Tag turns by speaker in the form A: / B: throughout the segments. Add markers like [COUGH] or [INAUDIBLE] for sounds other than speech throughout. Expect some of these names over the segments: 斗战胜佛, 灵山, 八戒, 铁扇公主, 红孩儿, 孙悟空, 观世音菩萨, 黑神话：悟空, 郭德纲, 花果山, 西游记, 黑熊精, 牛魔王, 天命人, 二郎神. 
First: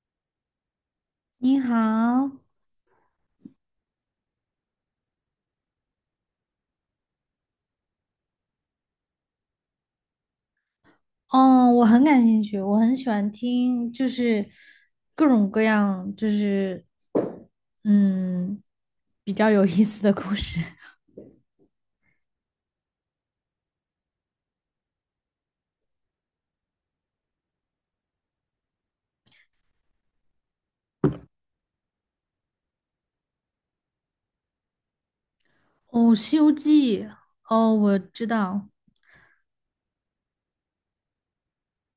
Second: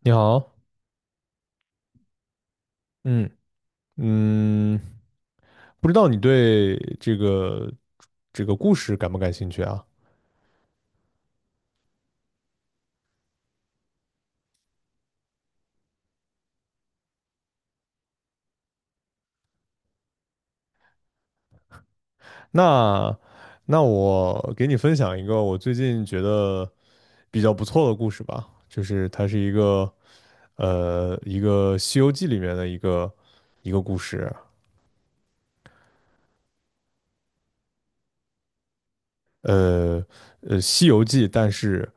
A: 你好。
B: 你好。
A: 嗯嗯，不知道你对这个故事感不感兴趣啊？
B: 哦，我很感兴趣，我很喜欢听，就是各种各样，嗯，比较有意思的故事。
A: 那那我给你分享一个我最近觉得比较不错的故事吧，就是它是一个一个《西游记》里面的一个故事。
B: 哦，《西游记》，哦，我知道。
A: 呃《西游记》，但是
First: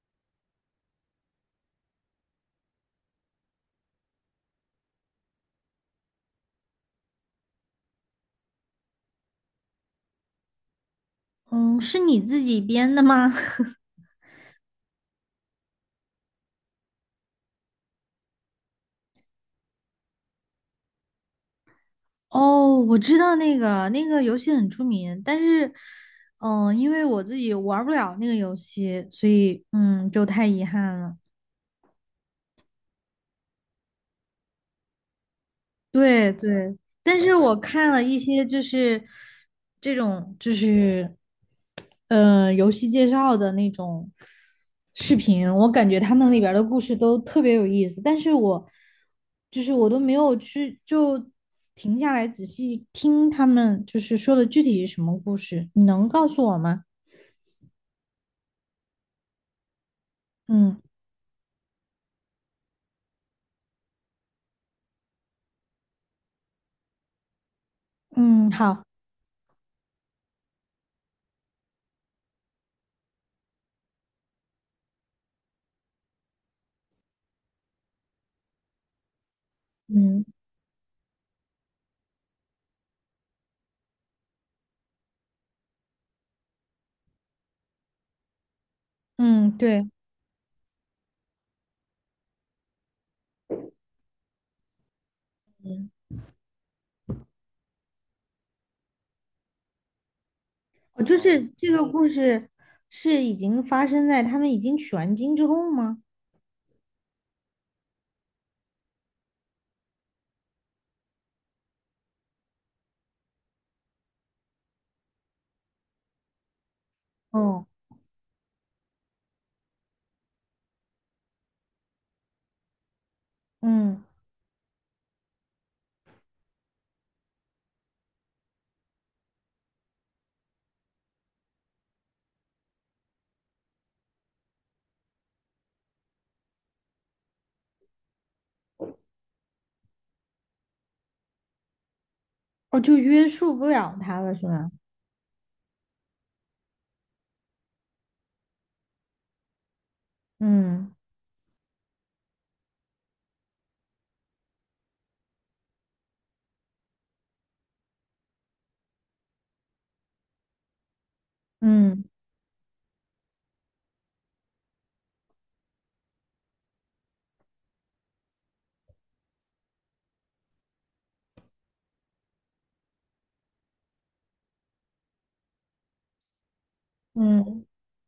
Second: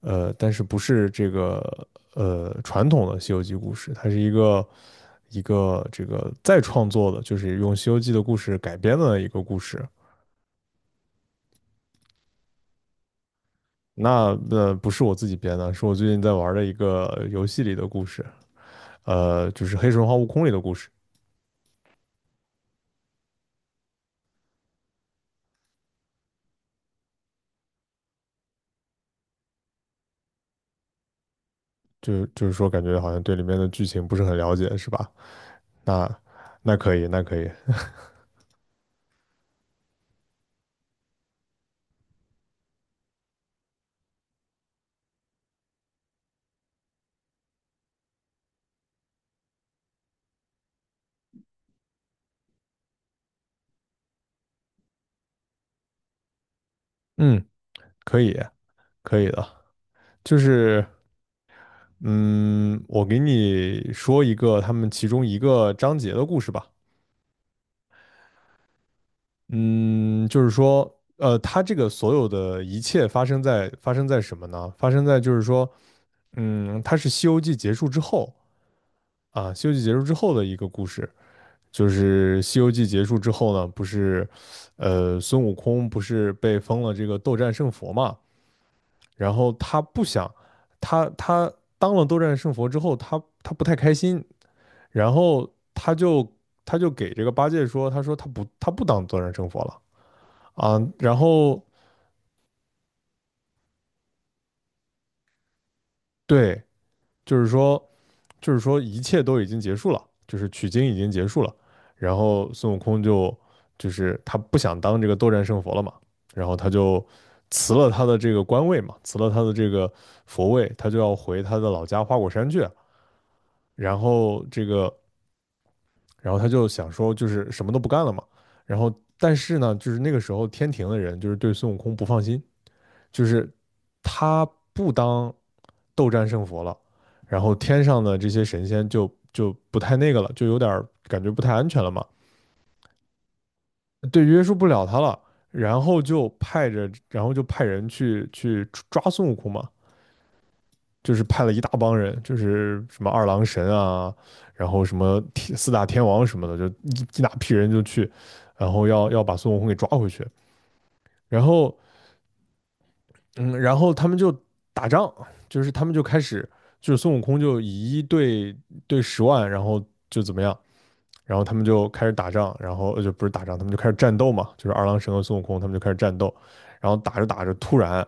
A: 呃但是不是这个传统的《西游记》故事，它是一个这个再创作的，就是用《西游记》的故事改编的一个故事。
B: 嗯，是你自己编的吗？
A: 那不是我自己编的，是我最近在玩的一个游戏里的故事，就是《黑神话：悟空》里的故事。
B: [LAUGHS] 哦，我知道那个游戏很出名，但是，嗯，因为我自己玩儿不了那个游戏，所以就太遗憾了。
A: 就是说，感觉好像对里面的剧情不是很了解，是吧？那
B: 对
A: 那
B: 对，
A: 可以，
B: 但
A: 那
B: 是
A: 可以。
B: 我看了一些就是这种游戏介绍的那种视频，我感觉他们里边儿的故事都特别有意思，但是我就是我都没有去就停下来仔细听他们就是说的具体是什么故事，你能告诉我吗？
A: 嗯，可以，可以的。就
B: 嗯，
A: 是嗯，我给你说一个他们其中一个章节的故事吧。
B: 嗯，好。
A: 嗯，就是说，他这个所有的一切发生在什么呢？发生在就是说，他是《西游记》结束之后啊，《西游记》结束之
B: 嗯
A: 后的一个故事。就是《西游记》结束之后呢，不是，孙悟空不是被封了这个斗战胜佛嘛？然
B: 嗯，
A: 后他
B: 对，
A: 不想，他当了斗战胜佛之后，他不太开心，然后他就他就给这个八戒说，他说他不当斗战胜佛了啊。
B: 我
A: 然
B: 就是
A: 后
B: 这个故事是已经发生在他们已经取完经之后吗？
A: 对，就是说就是说一切都已经结束了，就是取经已经结束了，然后孙悟空就是他不想当这个斗战胜佛了嘛，然后他就
B: 哦。
A: 辞了他的这个官位嘛，辞了他的这个佛位，他就要回他的老家花果山去，然
B: 嗯，
A: 后这个然后他就想说，就是什么都不干了嘛。然后，但是呢，就是那个时候天庭的人就是对孙悟空不放心，就是他不当斗战胜佛了，然后天上的这些神仙就不太那个了，就有点感觉不太安全了嘛。
B: 哦，就约束不了他
A: 对，
B: 了，
A: 约
B: 是
A: 束不
B: 吧？
A: 了他了。然后就派着，然后就派人去抓孙悟空嘛。
B: 嗯。
A: 就是派了一大帮人，就是什么二郎神啊，然后什么四大天王什么的，就一大批人就去，然后要把孙悟空给抓回去。然后，
B: 嗯
A: 嗯，然后他们就打仗，就是他们就开始，就是孙悟空就以一对十万，然后就怎么样。然后他们就开始打仗，然后就不是打仗，他们就开始战斗嘛，就是二郎神和孙悟空他们就开始战斗，然后打着打着，
B: 嗯，
A: 突然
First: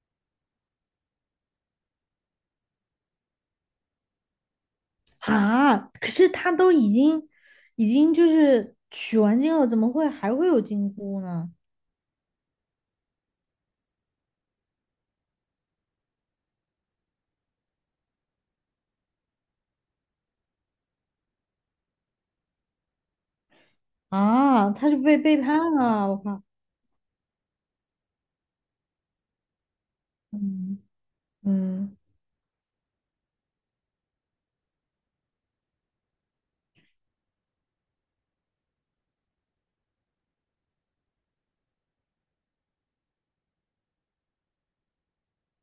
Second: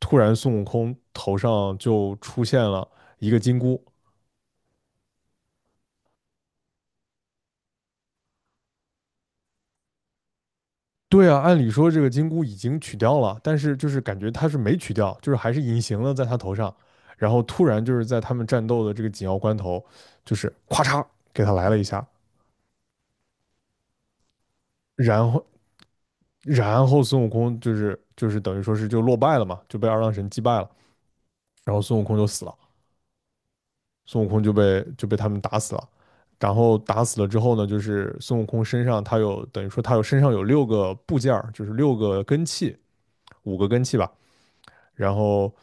A: 突然孙悟空头上就出现了一个金箍。
B: 啊，可是他都已经已经就是取完经了，怎么会还会有金箍
A: 对啊，
B: 呢？
A: 按理说这个金箍已经取掉了，但是就是感觉他是没取掉，就是还是隐形了在他头上，然后突然就是在他们战斗的这个紧要关头，就是咵嚓给他来了一下。
B: 啊，他就被
A: 然
B: 背
A: 后
B: 叛了，我靠！
A: 然后孙悟空就是等于说是就落败了嘛，就被二郎神击败了，
B: 嗯
A: 然后孙
B: 嗯
A: 悟空就死了，孙悟空就被他们打死了。然后打死了之后呢，就是孙悟空身上等于说身上有六个部件儿，就是六个根器，五个根器吧。然后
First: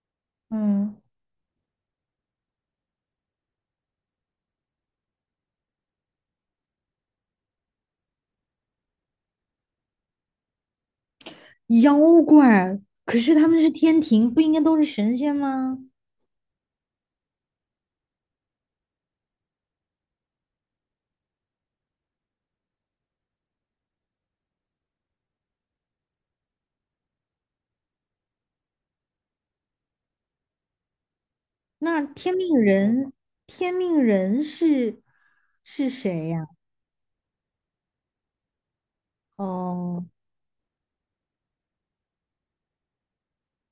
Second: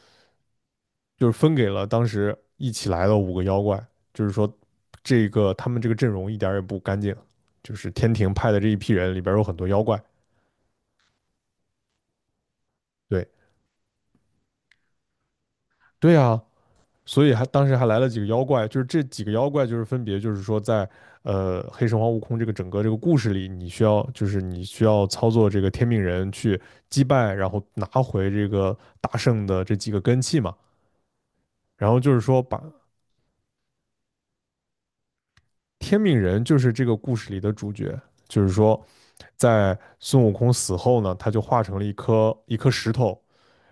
B: 嗯。
A: 就是分给了当时一起来的五个妖怪，就是说这个他们这个阵容一点儿也不干净，就是天庭派的这一批人里边儿有很多妖怪。
B: 妖怪，可是他
A: 对
B: 们是天庭，不应该都是神仙吗？
A: 对啊，所以还当时还来了几个妖怪，就是这几个妖怪就是分别就是说在黑神话悟空这个整个这个故事里，你需要操作这个天命人去击败，然后拿回这个大圣的这几个根器嘛。然后
B: 那
A: 就是
B: 天
A: 说
B: 命
A: 把
B: 人，天命人是
A: 天命
B: 谁
A: 人
B: 呀？
A: 就是这个故事里的主角。就是说，在
B: 哦。
A: 孙悟空死后呢，他就化成了一颗石头，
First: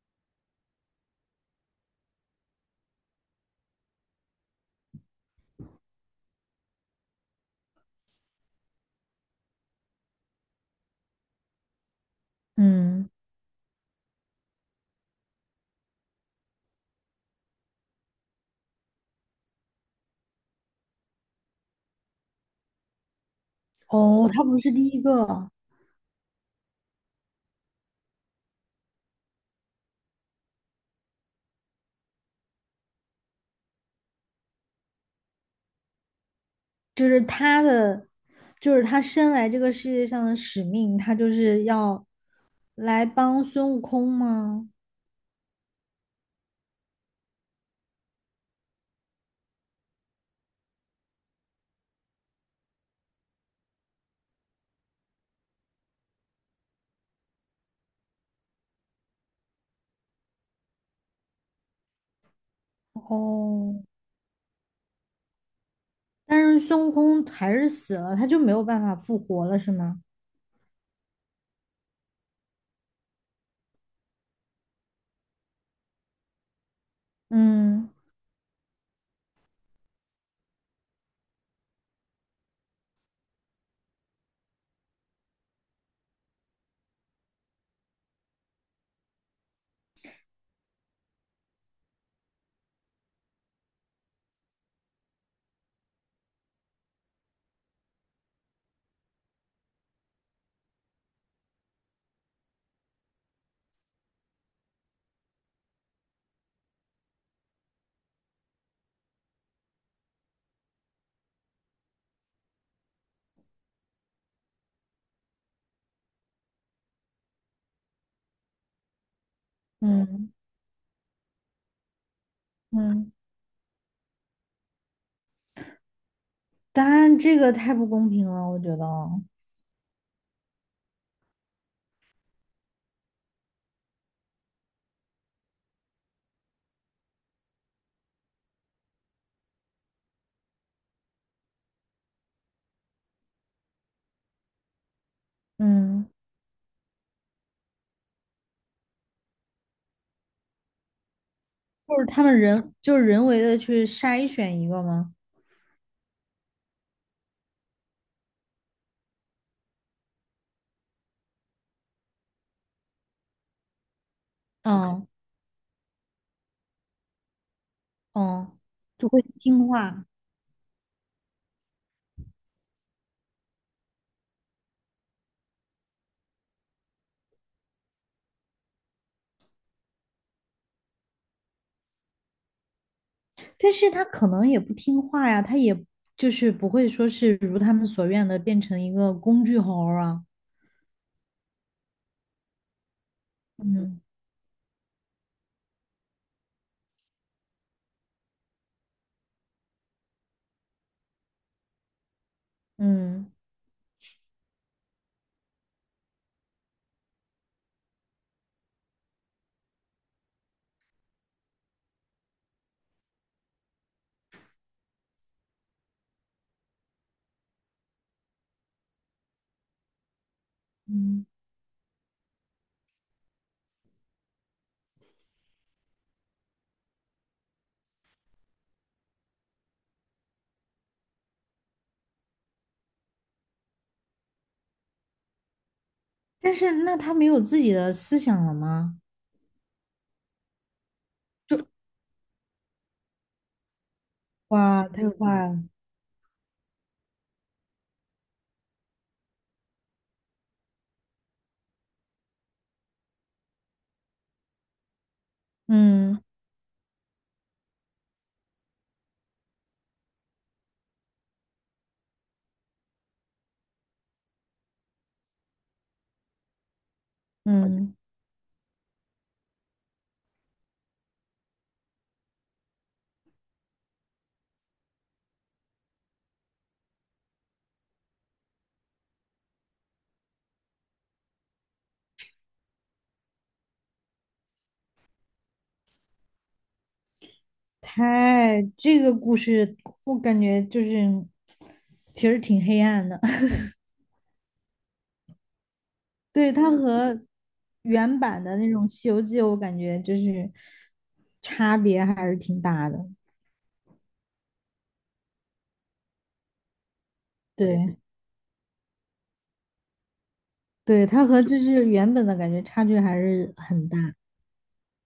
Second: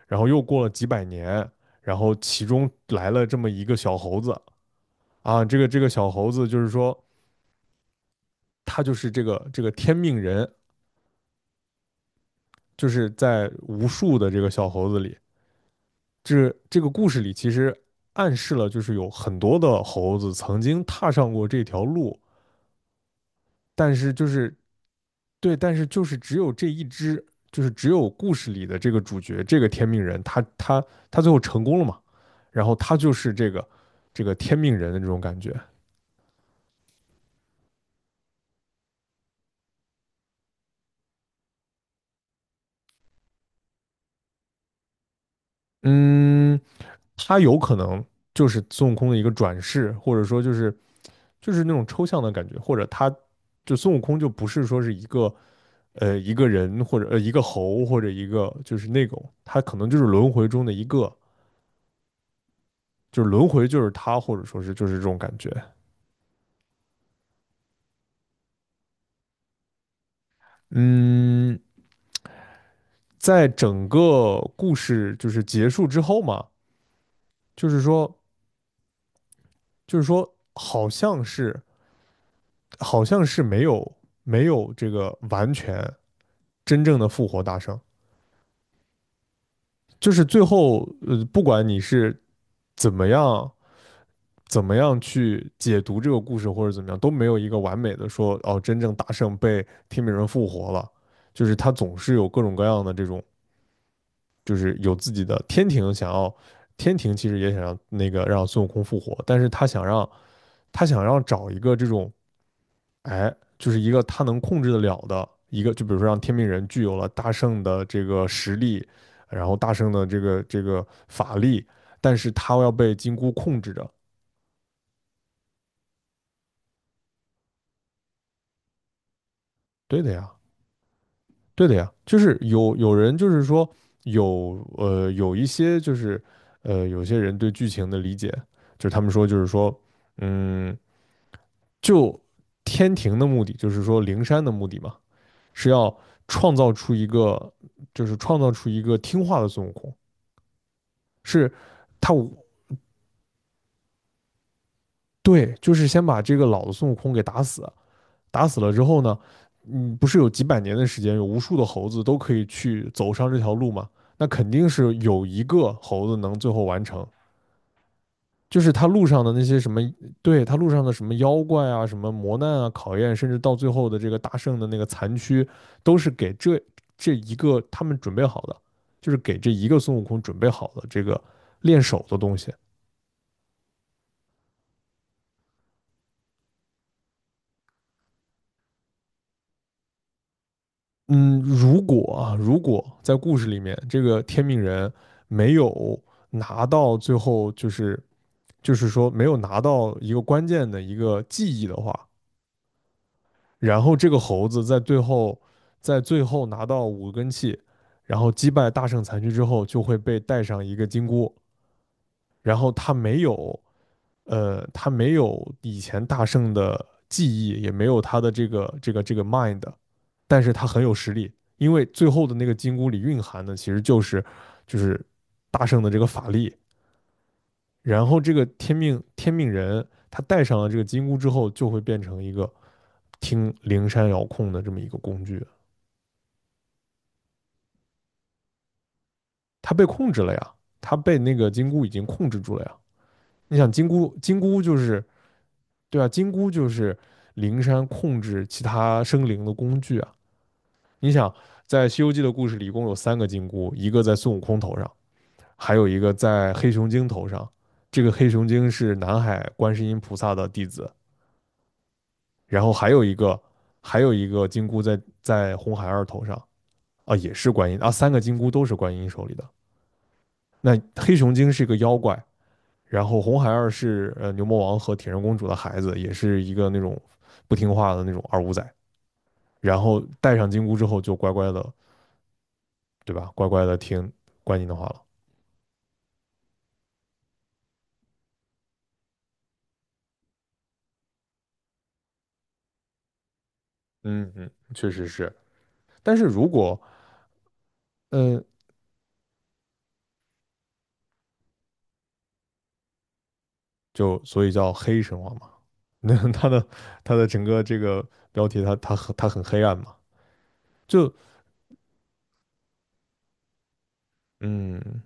A: 然后又过了几百年，然后其中来了这么一个小猴子啊，这个小猴子就是说，他就是这个天命人，就是
B: 嗯，
A: 在无数的这个小猴子里，这个故事里其实暗示了，就是有很多的猴子曾经踏上过这条路，但是就
B: 哦，他
A: 是
B: 不是第一个。
A: 对，但是就是只有这一只，就是只有故事里的这个主角，这个天命人，他最后成功了嘛？然后他就是这个天命人的这种感觉。
B: 就是他的，就是他生来这个世界上的使命，他就是要来帮孙悟空吗？
A: 嗯，他有可能就是孙悟空的一个转世，或者说就是那种抽象的感觉，或者他就孙悟空就不是说是一个人或者一个猴或者一个就是那种，他可能就是轮回中的一个，就是轮回
B: 哦，
A: 就是他，或者说是就是这种感觉。
B: 但是孙悟空还是死了，他就没有办法复活了，是吗？
A: 嗯。在整个故事就是结束之后嘛，就是
B: 嗯，
A: 说，就是说，好像是没有这个完全真正的复活大圣，就是最后，不管你是怎么样怎么样去解读这个故事或者怎么样，都没有一个完美的说哦，真正大圣被天命人复活了，就是他总是有各种各样的这种就是有自己的天庭，天庭其实也想让那个让孙悟空复活，但是他想让找一个这种哎，就是一个他能控制得了的一个，就比如说让天命人具有了大圣的这个实力，然后大圣的这
B: 嗯
A: 个这个法力，但是他要被
B: 嗯，
A: 金箍控制着。
B: 当然这个太不公平了，我觉得。
A: 对的呀，对的呀，就是有人就是说有一些就是有些人对剧情的理解，就是他们说嗯。就天庭的目的，就是说灵山的目的嘛，是要
B: 嗯，
A: 创造出一个，就是创造出一个听话的孙悟空。是。
B: 就是
A: 他。
B: 他们人就是人为的去筛选一个吗？
A: 对，就是先把这个老的孙悟空给打死，打死了之后呢，不是有几百年的时间，有无数的猴子都可以去走上这条路吗？那肯定是
B: 嗯
A: 有一个猴子能最后完成，
B: 嗯，
A: 就是他路
B: 就会
A: 上的那些
B: 听
A: 什么。
B: 话。
A: 对，他路上的什么妖怪啊、什么磨难啊、考验，甚至到最后的这个大圣的那个残躯，都是给这一个他们准备好的，就是给这一个孙悟空准备好的这个练手的东西。
B: 但是他可能也不听话呀，他也就是不会说是如他们所愿的变成一个工具猴儿啊。
A: 嗯，如果啊，如果在故事里面这
B: 嗯，
A: 个天命人没有拿到最后，就是说没有拿到一个关键的一个记忆的话，
B: 嗯，
A: 然后这个猴子在最后拿到五根气，然后击败大圣残躯之后，就会被带上一个金箍。然后他没有，他没有以前大圣的记忆，也没有他的这个 mind，但是他很有实
B: 嗯，
A: 力，因为最后的那个金箍里蕴含的其实就是大圣的这个法力。然后这个天命人，他戴上了这个金箍之后，就会变成一个听灵山遥控的这么一个工具。
B: 但是那他没有自己的思想了吗？
A: 他被控制了呀，他被那个金箍已经控制住了呀。你想金箍，金箍就
B: 哇，太
A: 是。
B: 嗯坏了。
A: 对啊，金箍就是灵山控制其他生灵的工具啊。你想，在《西游记》的故事里，一共有三个金箍，一个在孙悟空头上，还有一个
B: 嗯
A: 在黑熊精头上。这个黑熊精是南海观世音菩萨的弟子，然后还有一个金箍在红孩儿头上啊，也是观音啊，
B: 嗯，
A: 三个金箍都是观音手里的。那黑熊精是一个妖怪，然后红孩儿是牛魔王和铁扇公主的孩子，也是一个那种不听话的那种二五仔。然后戴上金箍之后，就乖乖的，对吧？乖乖的听观音的话了。
B: 太这个故事我感觉就是其实挺黑暗的。[LAUGHS]
A: 嗯嗯，确实是。但是如
B: 对，它
A: 果
B: 和原版
A: 嗯，
B: 的那种《西游记》，我感觉就是差别还是挺大的。
A: 就所以叫黑神话嘛。那 [LAUGHS] 他的整个这
B: 对，
A: 个标题他很黑暗嘛。
B: 对，
A: 就
B: 它和就是原本的感觉差距还是很大。
A: 嗯，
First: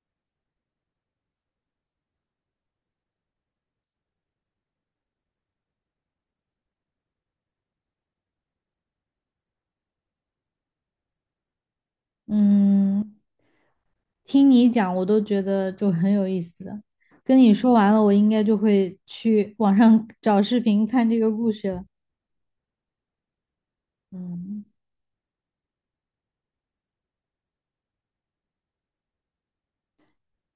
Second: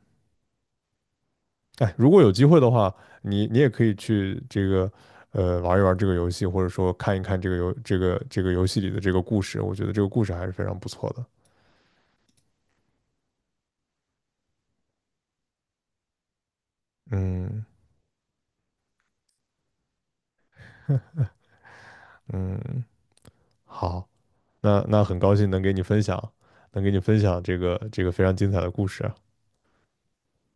A: 哎，如果有机会的话，你也可以去玩一玩这个游戏，或者说看一看这个游这个这个游戏里的这个故事，我觉得这个故事还是非常不错的。
B: 嗯，听你讲，我都觉得就很有意思了。跟你
A: 嗯
B: 说完了，我应该就会去网上 [LAUGHS] 找视频看这个故事了。
A: 嗯，好。
B: 嗯，
A: 那很高兴能给你分享，能给你分享这个非常精彩的故事啊，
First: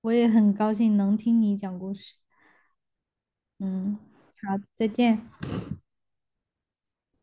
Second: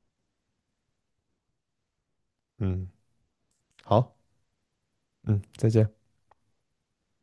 B: 我也很高兴能听你讲故事。
A: 嗯，
B: 嗯，
A: 好，
B: 好，再见。
A: 嗯，再见。